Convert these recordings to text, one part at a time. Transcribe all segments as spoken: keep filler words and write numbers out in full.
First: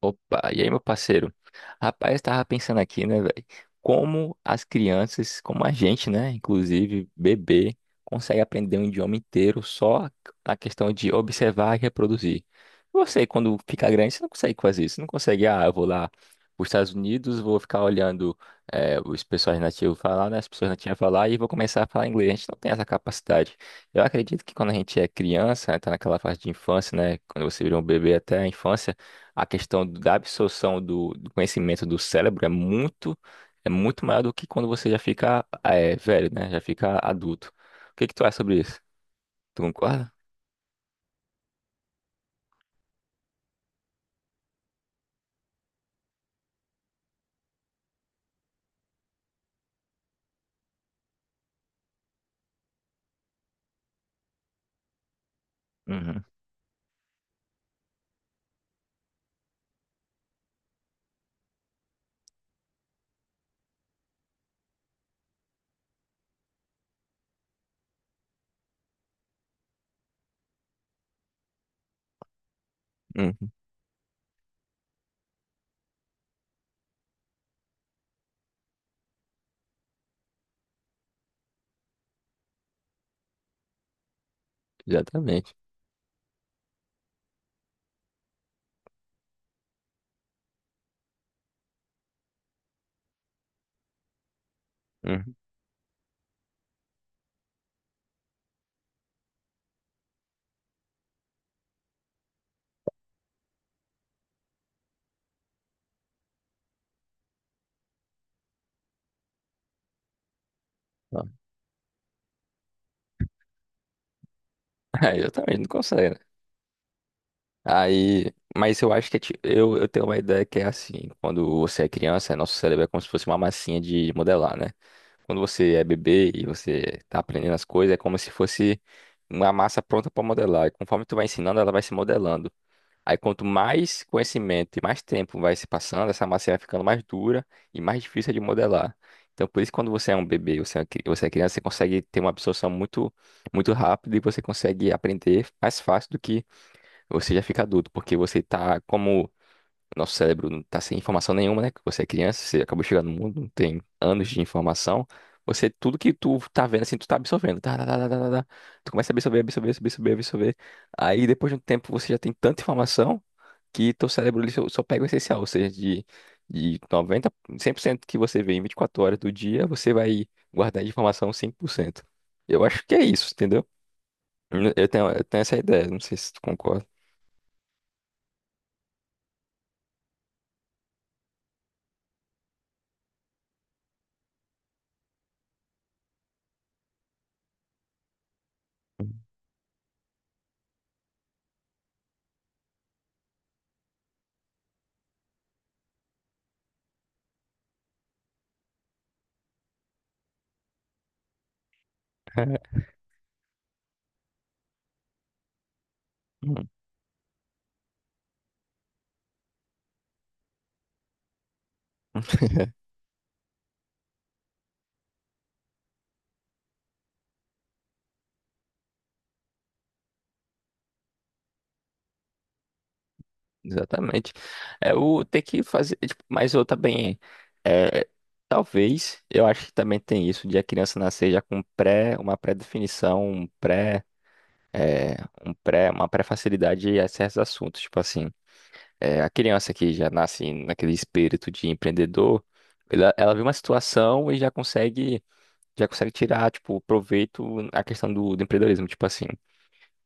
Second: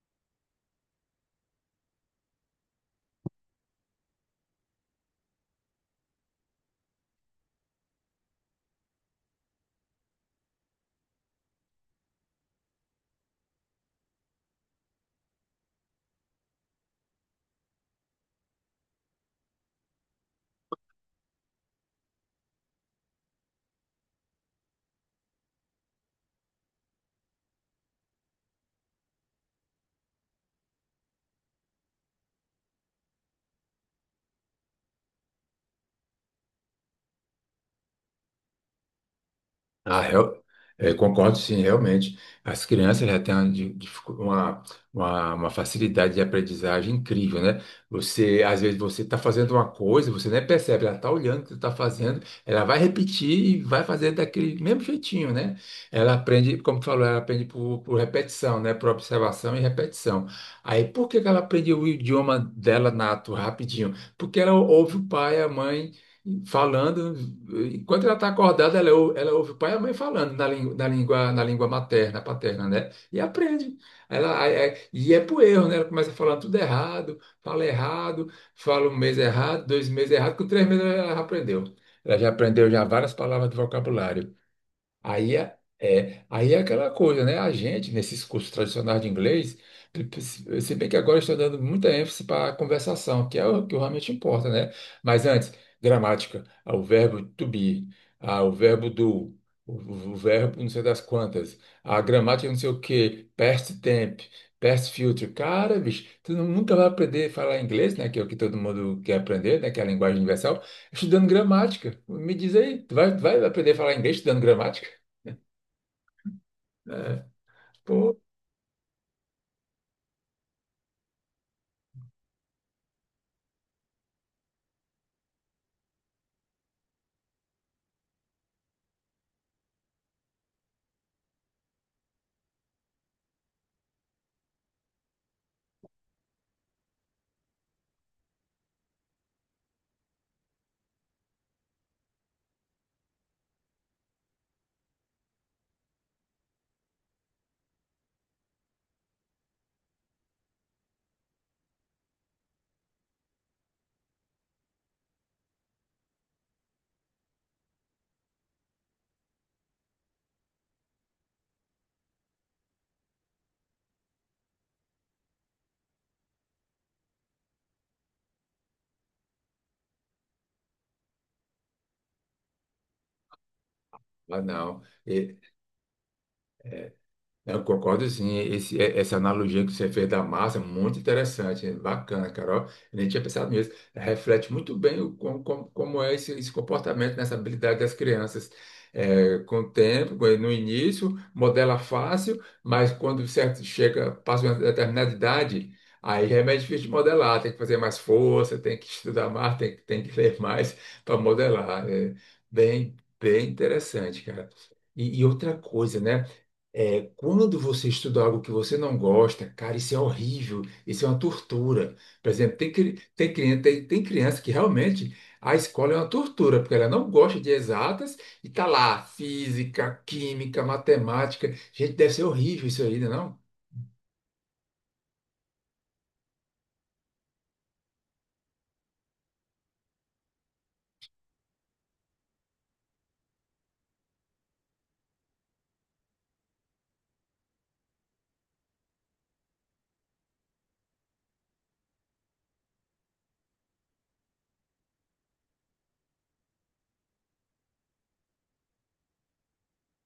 Opa, e aí, meu parceiro? Rapaz, tava pensando aqui, né, velho? Como as crianças, como a gente, né, inclusive bebê, consegue aprender um idioma inteiro só na questão de observar e reproduzir. Você, quando fica grande, você não consegue fazer isso. Você não consegue, ah, eu vou lá para os Estados Unidos, vou ficar olhando eh, os pessoas nativos falar, né, as pessoas nativas falar e vou começar a falar inglês. A gente não tem essa capacidade. Eu acredito que quando a gente é criança, né, tá naquela fase de infância, né, quando você vira um bebê até a infância, a questão da absorção do, do conhecimento do cérebro é muito é muito maior do que quando você já fica é, velho, né? Já fica adulto. O que que tu acha sobre isso? Tu concorda? Ah, eu, eh, concordo sim, realmente. As crianças já têm uma, di- dificu- uma, uma- uma facilidade de aprendizagem incrível, né? Você, às vezes, você está fazendo uma coisa, você nem percebe, ela está olhando o que você está fazendo, ela vai repetir e vai fazer daquele mesmo jeitinho, né? Ela Uhum. aprende, como tu falou, ela aprende por, por repetição, né? Por observação e repetição. Aí, por que que ela aprende o idioma dela nato rapidinho? Porque ela ouve o pai, a mãe falando, enquanto ela está acordada, ela, ou- ela ouve o pai e a mãe falando na, lin- na língua, na língua materna, paterna, né? E Uhum. aprende. Ela, aí- aí- e é por erro, né? Ela começa falando tudo errado, fala errado, fala um mês errado, dois meses errado, com três meses ela já aprendeu. Ela já aprendeu já várias palavras do vocabulário. Aí Exatamente. é, é- aí é aquela coisa, né? A gente, nesses cursos tradicionais de inglês, se se bem que agora eu estou dando muita ênfase para a conversação, que é o que realmente importa, né? Mas Uhum. antes, gramática, ah, o verbo to be, ah, o verbo do, o, o- o verbo não sei das quantas, a gramática não sei o quê, past tense, past future. Cara, bicho, tu não- nunca vai aprender a falar inglês, né? Que é o que todo mundo quer aprender, né? Que é a linguagem universal, Ó. estudando gramática. Me diz aí, tu vai, vai aprender a falar inglês estudando gramática? É, exatamente, não consegue, né? Né? Pô, Aí, mas eu acho que é ti- eu, eu tenho uma ideia que é assim, quando você é criança, nosso cérebro é como se fosse uma massinha de modelar, né? Quando você é bebê e você tá aprendendo as coisas, é como se fosse uma massa pronta para modelar. E conforme tu vai ensinando, ela vai se modelando. Aí quanto mais conhecimento e mais tempo vai se passando, essa massa vai ficando mais dura e mais difícil de modelar. Então, por isso, quando você é um bebê, você é uma cri- você é criança, você consegue ter uma absorção muito, muito rápida e você consegue aprender mais fácil do que você já fica adulto, porque você está como o nosso cérebro não está sem informação nenhuma, né? Que você é criança, você acabou de chegar no mundo, não tem anos de informação. Você, tudo que tu tá vendo, assim, tu tá absorvendo. Tá, tá, tá, tá, tá, tá. tá. Tu começa a absorver, absorver, absorver, absorver, absorver. Aí, depois de um tempo, você já tem tanta informação que teu cérebro ele só, só pega o essencial. Ou seja, de, de noventa, cem por cento que você vê em vinte e quatro horas do dia, você vai guardar de informação cinco por cento. Eu acho que é isso, entendeu? mas não. Eu tenho, eu E, tenho essa ideia, não sei se tu concorda. eu concordo, sim. Esse- é- essa analogia que você fez da massa é muito interessante, é bacana, Carol. Eu nem tinha pensado nisso. Reflete muito bem o, como, como- como é esse, esse comportamento, nessa habilidade das crianças. É, com o tempo, com- no início, modela fácil, mas quando certo chega, passa uma determinada idade, aí é mais difícil de modelar. Tem que fazer mais força, tem que estudar mais, tem, que- tem que ler mais para modelar. É bem, bem interessante, cara. e e outra coisa, né? É, quando você estuda algo que você não gosta, cara, isso é horrível, isso é uma tortura. Por exemplo, tem, cri- tem, cri- tem, tem criança que realmente a escola é uma tortura, porque ela não gosta de exatas e tá lá, física, química, matemática. Gente, deve ser horrível isso aí, né, não? Exatamente. É o ter que fazer, tipo, mas eu também é, talvez, eu acho que também tem isso de a criança nascer já com pré, uma pré-definição, um pré, é, um pré, uma pré-facilidade a certos assuntos, tipo assim, é, a criança que já nasce naquele espírito de empreendedor, ela, ela vê uma situação e já consegue já consegue tirar, tipo, proveito a questão do, do empreendedorismo, tipo assim,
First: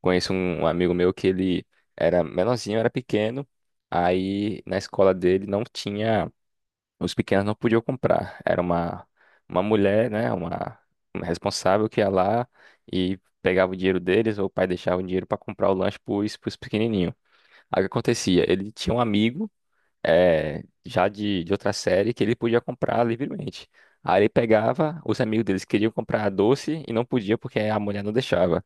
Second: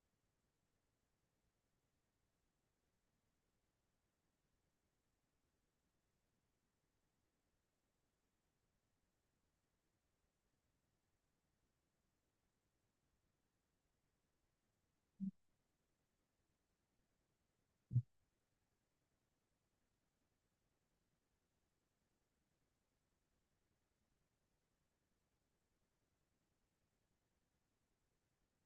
conheço um um amigo meu que ele era menorzinho, era pequeno. Aí na escola dele não tinha, os pequenos não podiam comprar. Era uma uma mulher, né, uma, uma responsável que ia lá e pegava o dinheiro deles, ou o pai deixava o dinheiro para comprar o lanche pros, pros pequenininhos. Aí o que acontecia? Ele tinha um amigo eh, já de, de outra série que ele podia comprar livremente. Aí ele pegava, os amigos deles queriam comprar doce e não podia porque a mulher não deixava.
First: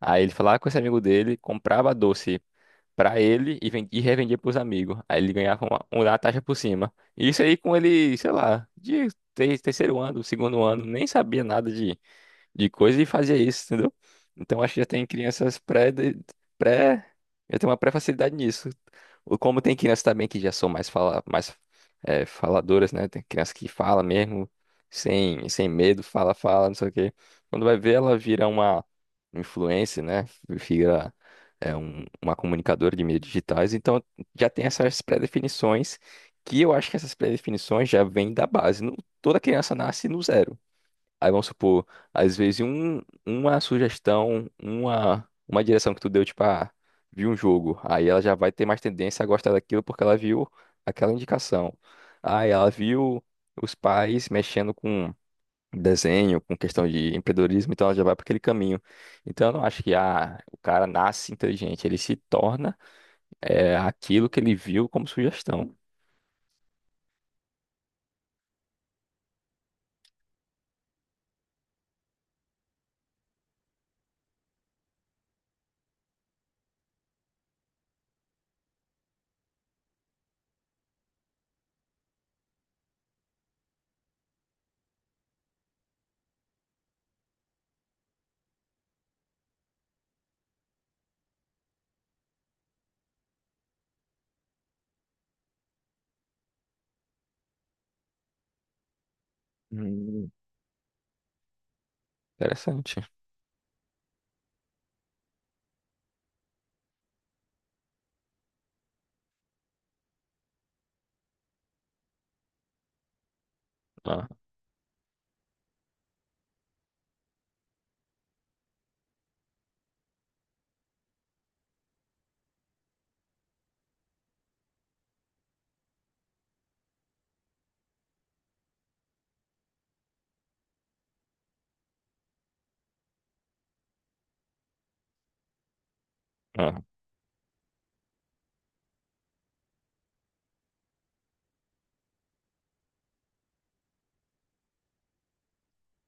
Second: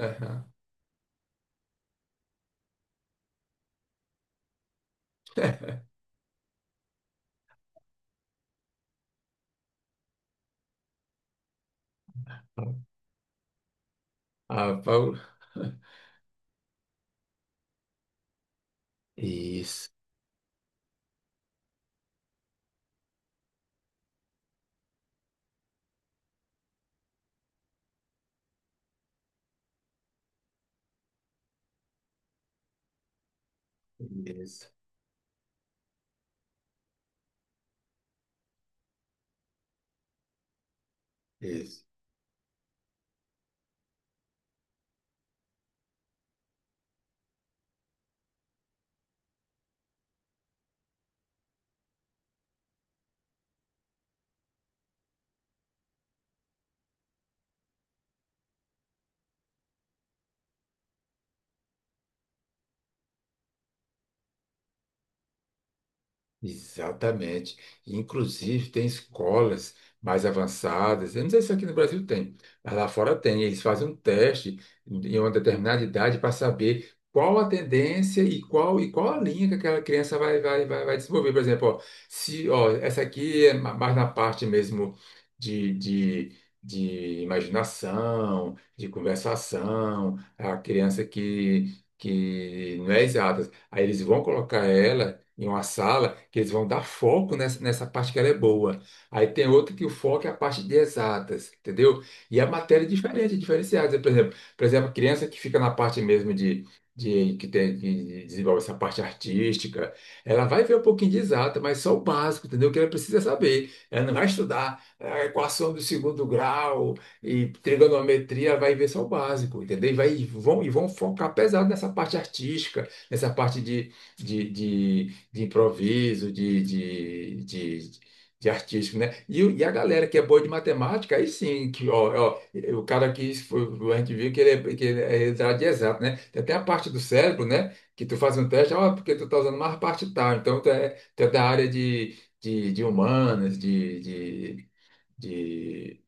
Aí ele falava com esse amigo dele, comprava doce pra ele e, ven- e revendia pros amigos. Aí ele ganhava uma, uma taxa por cima. E isso aí com ele, sei lá, de ter- terceiro ano, segundo ano, nem sabia nada de, de coisa e fazia isso, entendeu? Então acho que Ah, já tem Paulo. crianças pré, de- pré, já tem uma pré-facilidade nisso. Ou como tem Isso, crianças também que já são mais fala, mais é, faladoras, né? Tem criança que fala mesmo, sem, sem medo, fala, fala, não sei o quê. Quando vai ver, ela vira uma influencer, né? Vira é, um- uma comunicadora de mídias digitais. Então já tem isso, essas pré-definições que eu acho que essas pré-definições já vêm da base. Não- toda criança nasce no zero. Aí vamos isso. supor, às vezes um, uma sugestão, uma, uma direção que tu deu, tipo, ah, viu um jogo. Aí ela já vai ter mais tendência a gostar daquilo porque ela viu aquela indicação. Aí ela viu os pais mexendo com desenho, com questão de empreendedorismo, então ela já vai para aquele caminho. Então eu não acho que ah, o cara nasce inteligente, ele se torna é, aquilo que ele viu como sugestão. Exatamente. Inclusive, tem escolas mais avançadas. Eu não sei se aqui no Brasil tem, mas lá fora tem. Eles fazem um teste em uma determinada idade para saber qual a tendência e qual, e qual a linha que aquela criança vai, vai, vai, vai desenvolver. Por exemplo, ó, se, ó, essa aqui é ma- mais na parte mesmo de, de, de imaginação, de conversação, a criança que, que não é exata. Aí eles vão colocar ela em uma sala, que eles vão dar foco nessa, nessa parte que ela é boa. Aí tem outra que o foco Hum. é a parte de exatas, entendeu? E a matéria é Interessante. diferente, é diferenciada. Por exemplo, por exemplo, a criança que fica na parte mesmo de, de que tem, que desenvolve essa parte artística, ela vai ver um pouquinho de exata, mas só o básico, entendeu? O que ela precisa saber. Ela não Ah, vai estudar a equação do segundo grau e trigonometria, ela vai ver só o básico, entendeu? E, vai, e vão, e vão focar pesado nessa parte artística, nessa parte de, de, de de improviso, de, de, de, de artístico, né? E, o- e a galera que é boa de matemática, aí sim, que, ó, ó, o cara que foi, a gente viu que ele é, que ele é da área de exato, né? Tem até a ah, parte do cérebro, né? Que tu faz um teste, ó, porque tu tá usando mais parte tal. Então, tu é, tu é da área de, de, de humanas, de, de, de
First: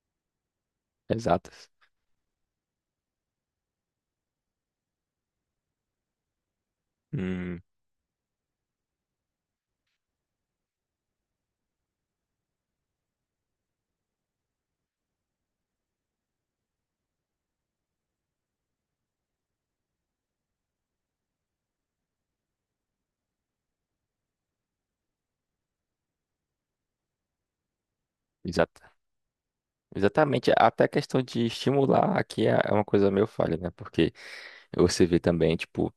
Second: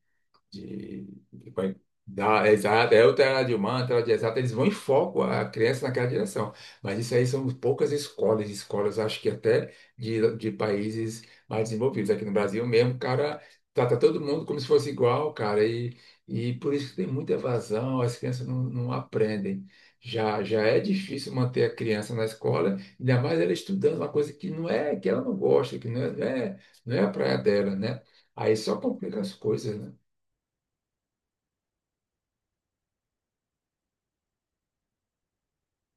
de, de- exatas. vai dar, é exato, é o outra de humana, outra de exato eles vão em foco a criança naquela direção. Mas isso aí são Hum, poucas escolas, escolas acho que até de, de países mais desenvolvidos. Aqui no Brasil mesmo, o cara trata todo mundo como se fosse igual, cara, e, e por isso que tem muita evasão, as crianças não, não aprendem. Já, já é difícil manter a criança na escola, ainda mais ela estudando uma coisa que não é, que ela não gosta, que não é, não é, não é a praia dela, né? Aí só exatas. complica as coisas, né? Exatamente, até a questão de estimular aqui é é uma coisa meio falha, né? Porque você vê também, tipo,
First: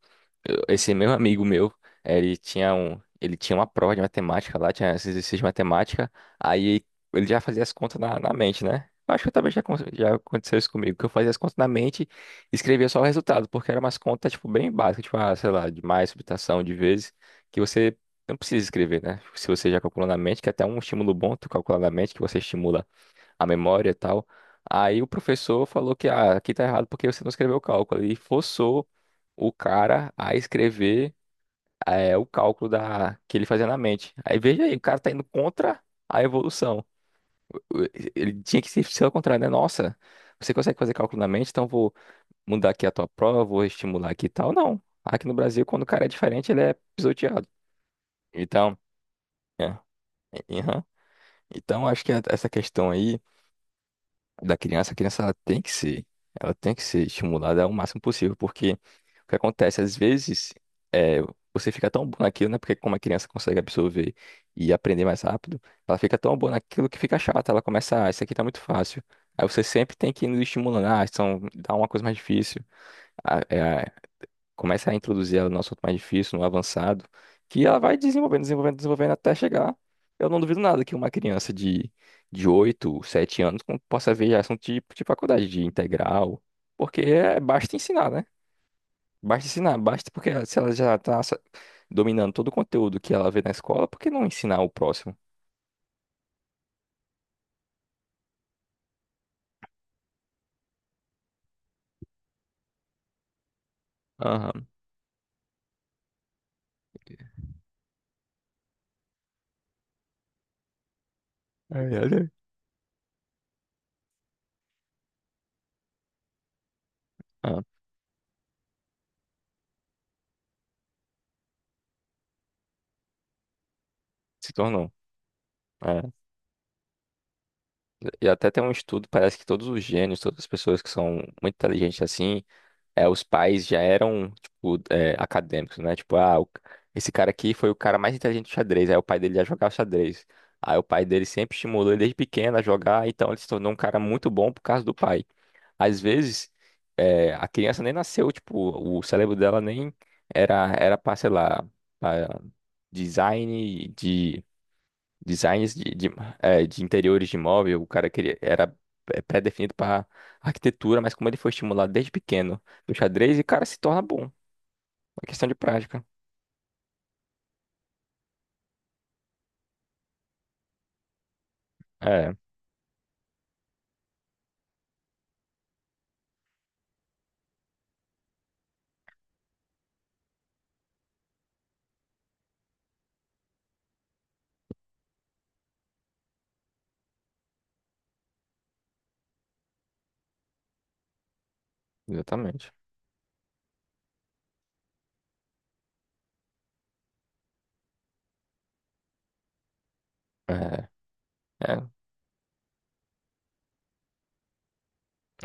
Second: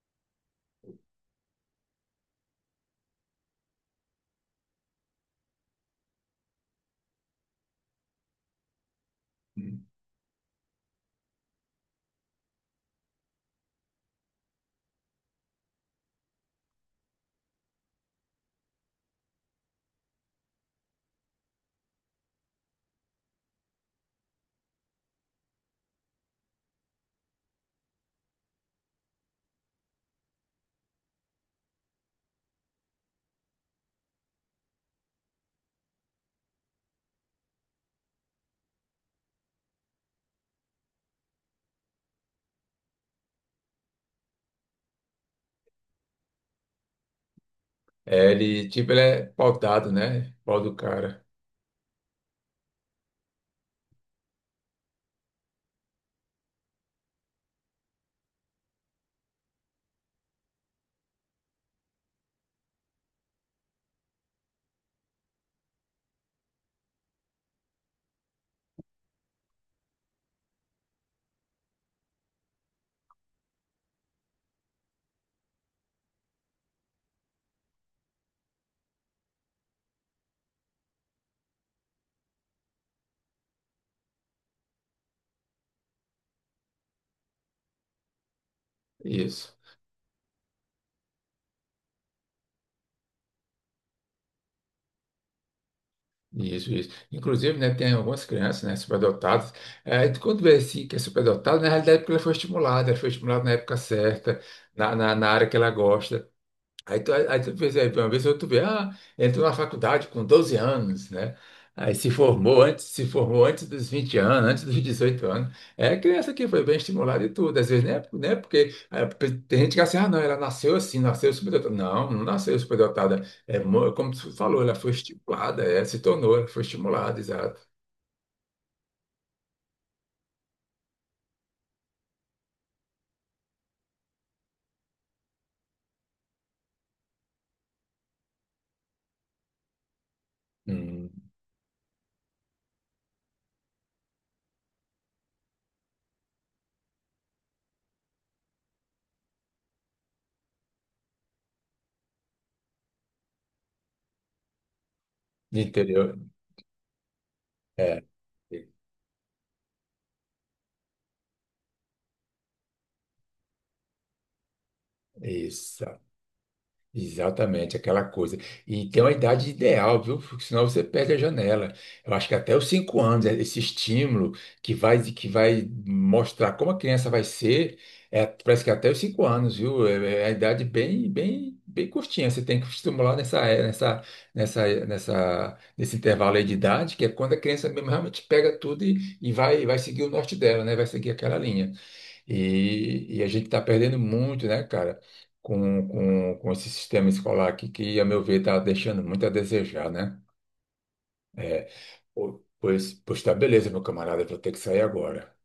eu- esse meu amigo meu, ele tinha um, ele tinha uma prova de matemática lá, tinha esse exercício de matemática, aí ele já fazia as contas na, na mente, né? Eu acho que também já, acon- Hum. já aconteceu isso comigo, que eu fazia as contas na mente e escrevia só o resultado, porque eram umas contas, tipo, bem básicas, tipo, ah, sei lá, de mais, subtração, de vezes, que você não precisa escrever, né? Se você já calculou na mente, que é até um estímulo bom tu calcular na mente, que você estimula a memória e tal. Aí o professor falou que ah, aqui tá errado porque você não escreveu o cálculo. E forçou o cara a escrever eh, o cálculo da, que ele fazia na mente. Aí veja aí, o cara tá indo contra a evolução. Ele tinha que ser ser ao contrário, né? Nossa, você consegue fazer cálculo na mente, então vou mudar aqui a tua prova, vou estimular aqui e tal. Não. Aqui no Brasil, quando o cara é diferente, ele é pisoteado. É, ele, Então, tipo, ele é é, pautado, né? Pau do aham. cara. Então, acho que a- essa questão aí. Da criança, a criança ela tem que ser, ela tem que ser estimulada ao máximo possível, porque o que acontece, às vezes, é, você fica tão bom naquilo, né? Porque como a criança consegue absorver e aprender mais rápido, ela fica tão boa naquilo que fica chata, ela começa, ah, isso aqui tá muito fácil. Aí você sempre tem que ir estimulando, ah, então dá uma coisa mais difícil, ah, é, começa a introduzir ela no assunto mais difícil, no avançado, que ela vai desenvolvendo, desenvolvendo, desenvolvendo até chegar. Eu não duvido nada que uma criança de, de oito, sete anos com- possa ver já assunto tipo de faculdade, de integral, porque é, basta ensinar, né? Basta Isso, ensinar, basta porque se ela já está dominando todo o conteúdo que ela vê na escola, por que não ensinar o próximo? isso, isso. Inclusive, né, tem algumas crianças, né, superdotadas. É, tu quando vê assim que é superdotado, na realidade é porque ela foi estimulada, ela foi estimulada na época certa, Aham. na, na, na área que ela gosta. Aí tu, aí tu percebe, uma vez ou tu vê, ah, entrou na faculdade com doze anos, né? Ai, Aí se ai, formou antes, se formou antes dos vinte anos, antes dos dezoito anos. É criança que foi bem estimulada e tudo. ah, Às vezes, né? Né porque é, porque tem gente que acha assim, ah, não, ela nasceu assim, nasceu superdotada. Não, não nasceu superdotada. É, mo- como tu se falou, ela tornou. foi estimulada, é, se É. tornou, ela foi estimulada, exato. E até tem um estudo, parece que todos os gênios, todas as pessoas que são muito inteligentes assim é, os pais já eram, tipo, é, acadêmicos, né? Tipo, ah, o- esse cara aqui foi o cara mais inteligente do xadrez. Aí o pai dele já jogava xadrez. Aí o pai Hum, dele sempre estimulou ele desde pequeno a jogar, então ele se tornou um cara muito bom por causa do pai. Às vezes, é, a criança nem nasceu, tipo, o cérebro dela nem era, era pra, sei lá, pra design de designs de, de, entendeu? é, de interiores de imóvel, o É, cara queria, era é, pré-definido para arquitetura, mas como ele foi estimulado desde pequeno do xadrez, e o cara se torna bom. É questão de isso. prática. Exatamente, aquela coisa. E tem uma idade ideal, viu? Porque senão você perde a janela. Eu acho É, que até os cinco anos, é esse estímulo que vai, que vai mostrar como a criança vai ser, é, parece que até os cinco anos, viu? É, é a idade bem, bem, bem curtinha. Você tem que estimular nessa, é- nessa, nessa, nessa, nesse intervalo aí de idade, que é quando a criança mesmo realmente pega tudo e, e vai, vai seguir o norte dela, né? Vai seguir aquela linha. exatamente. E, e a gente está perdendo muito, né, cara, com, com, com esse sistema escolar aqui, que, a meu ver, está deixando muito a desejar, né? É, É, é. o- pois, pois tá, beleza, meu camarada, eu vou ter que sair agora.